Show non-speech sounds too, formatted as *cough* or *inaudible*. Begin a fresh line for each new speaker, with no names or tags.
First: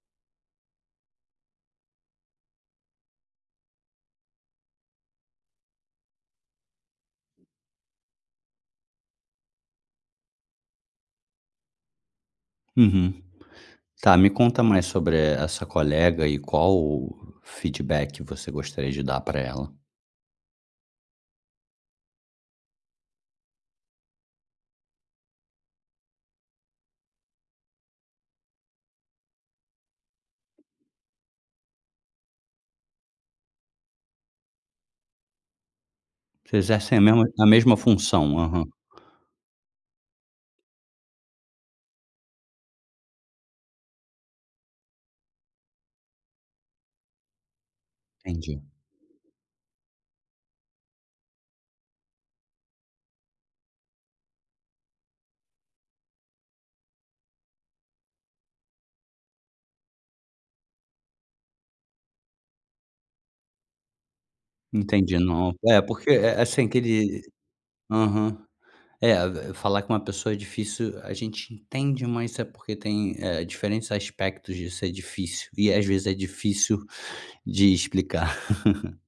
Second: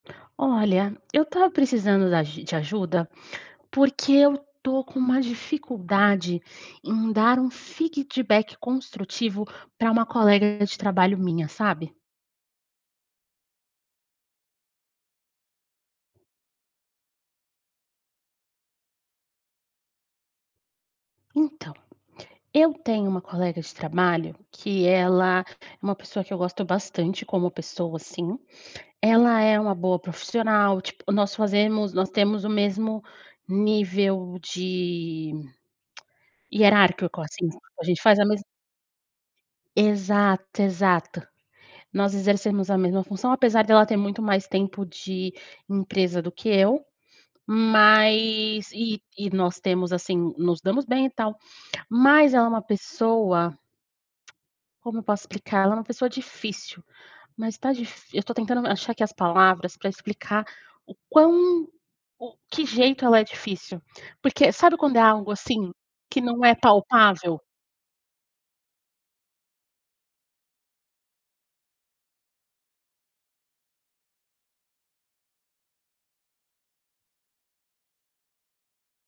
Olha, eu estava precisando da de ajuda, porque eu estou com uma dificuldade em dar um feedback construtivo para uma colega de trabalho minha, sabe?
Uhum. Tá, me conta mais sobre a essa colega e qual feedback você gostaria de dar para ela.
Então, eu tenho uma colega de trabalho que ela é uma pessoa que eu gosto bastante como pessoa assim, ela é uma boa profissional, tipo nós fazemos nós temos o mesmo nível de *clicks tongue*
Vocês exercem a
hierárquico
mesma a
assim, sabe?
mesma
A gente faz
função,
mesma.
aham.
Exato, exato, nós exercemos a mesma função apesar dela ter muito mais tempo de empresa do que eu,
Entendi.
mas e e nós temos assim, nos damos bem e tal, mas ela é uma pessoa. Como eu posso explicar? É uma pessoa difícil, mas está difi eu estou tentando achar aqui as palavras para explicar o quão o que jeito ela é difícil. Porque sabe quando é
Entendi.
algo
Não,
assim,
eh, porque,
que
eh eh,
não é
assim que ele.
palpável?
Aham. É, falar com uma pessoa é difícil, a gente entende mas é porque tem, eh, diferentes aspectos disso, é difícil e às vezes é difícil *sighs* de explicar. *laughs*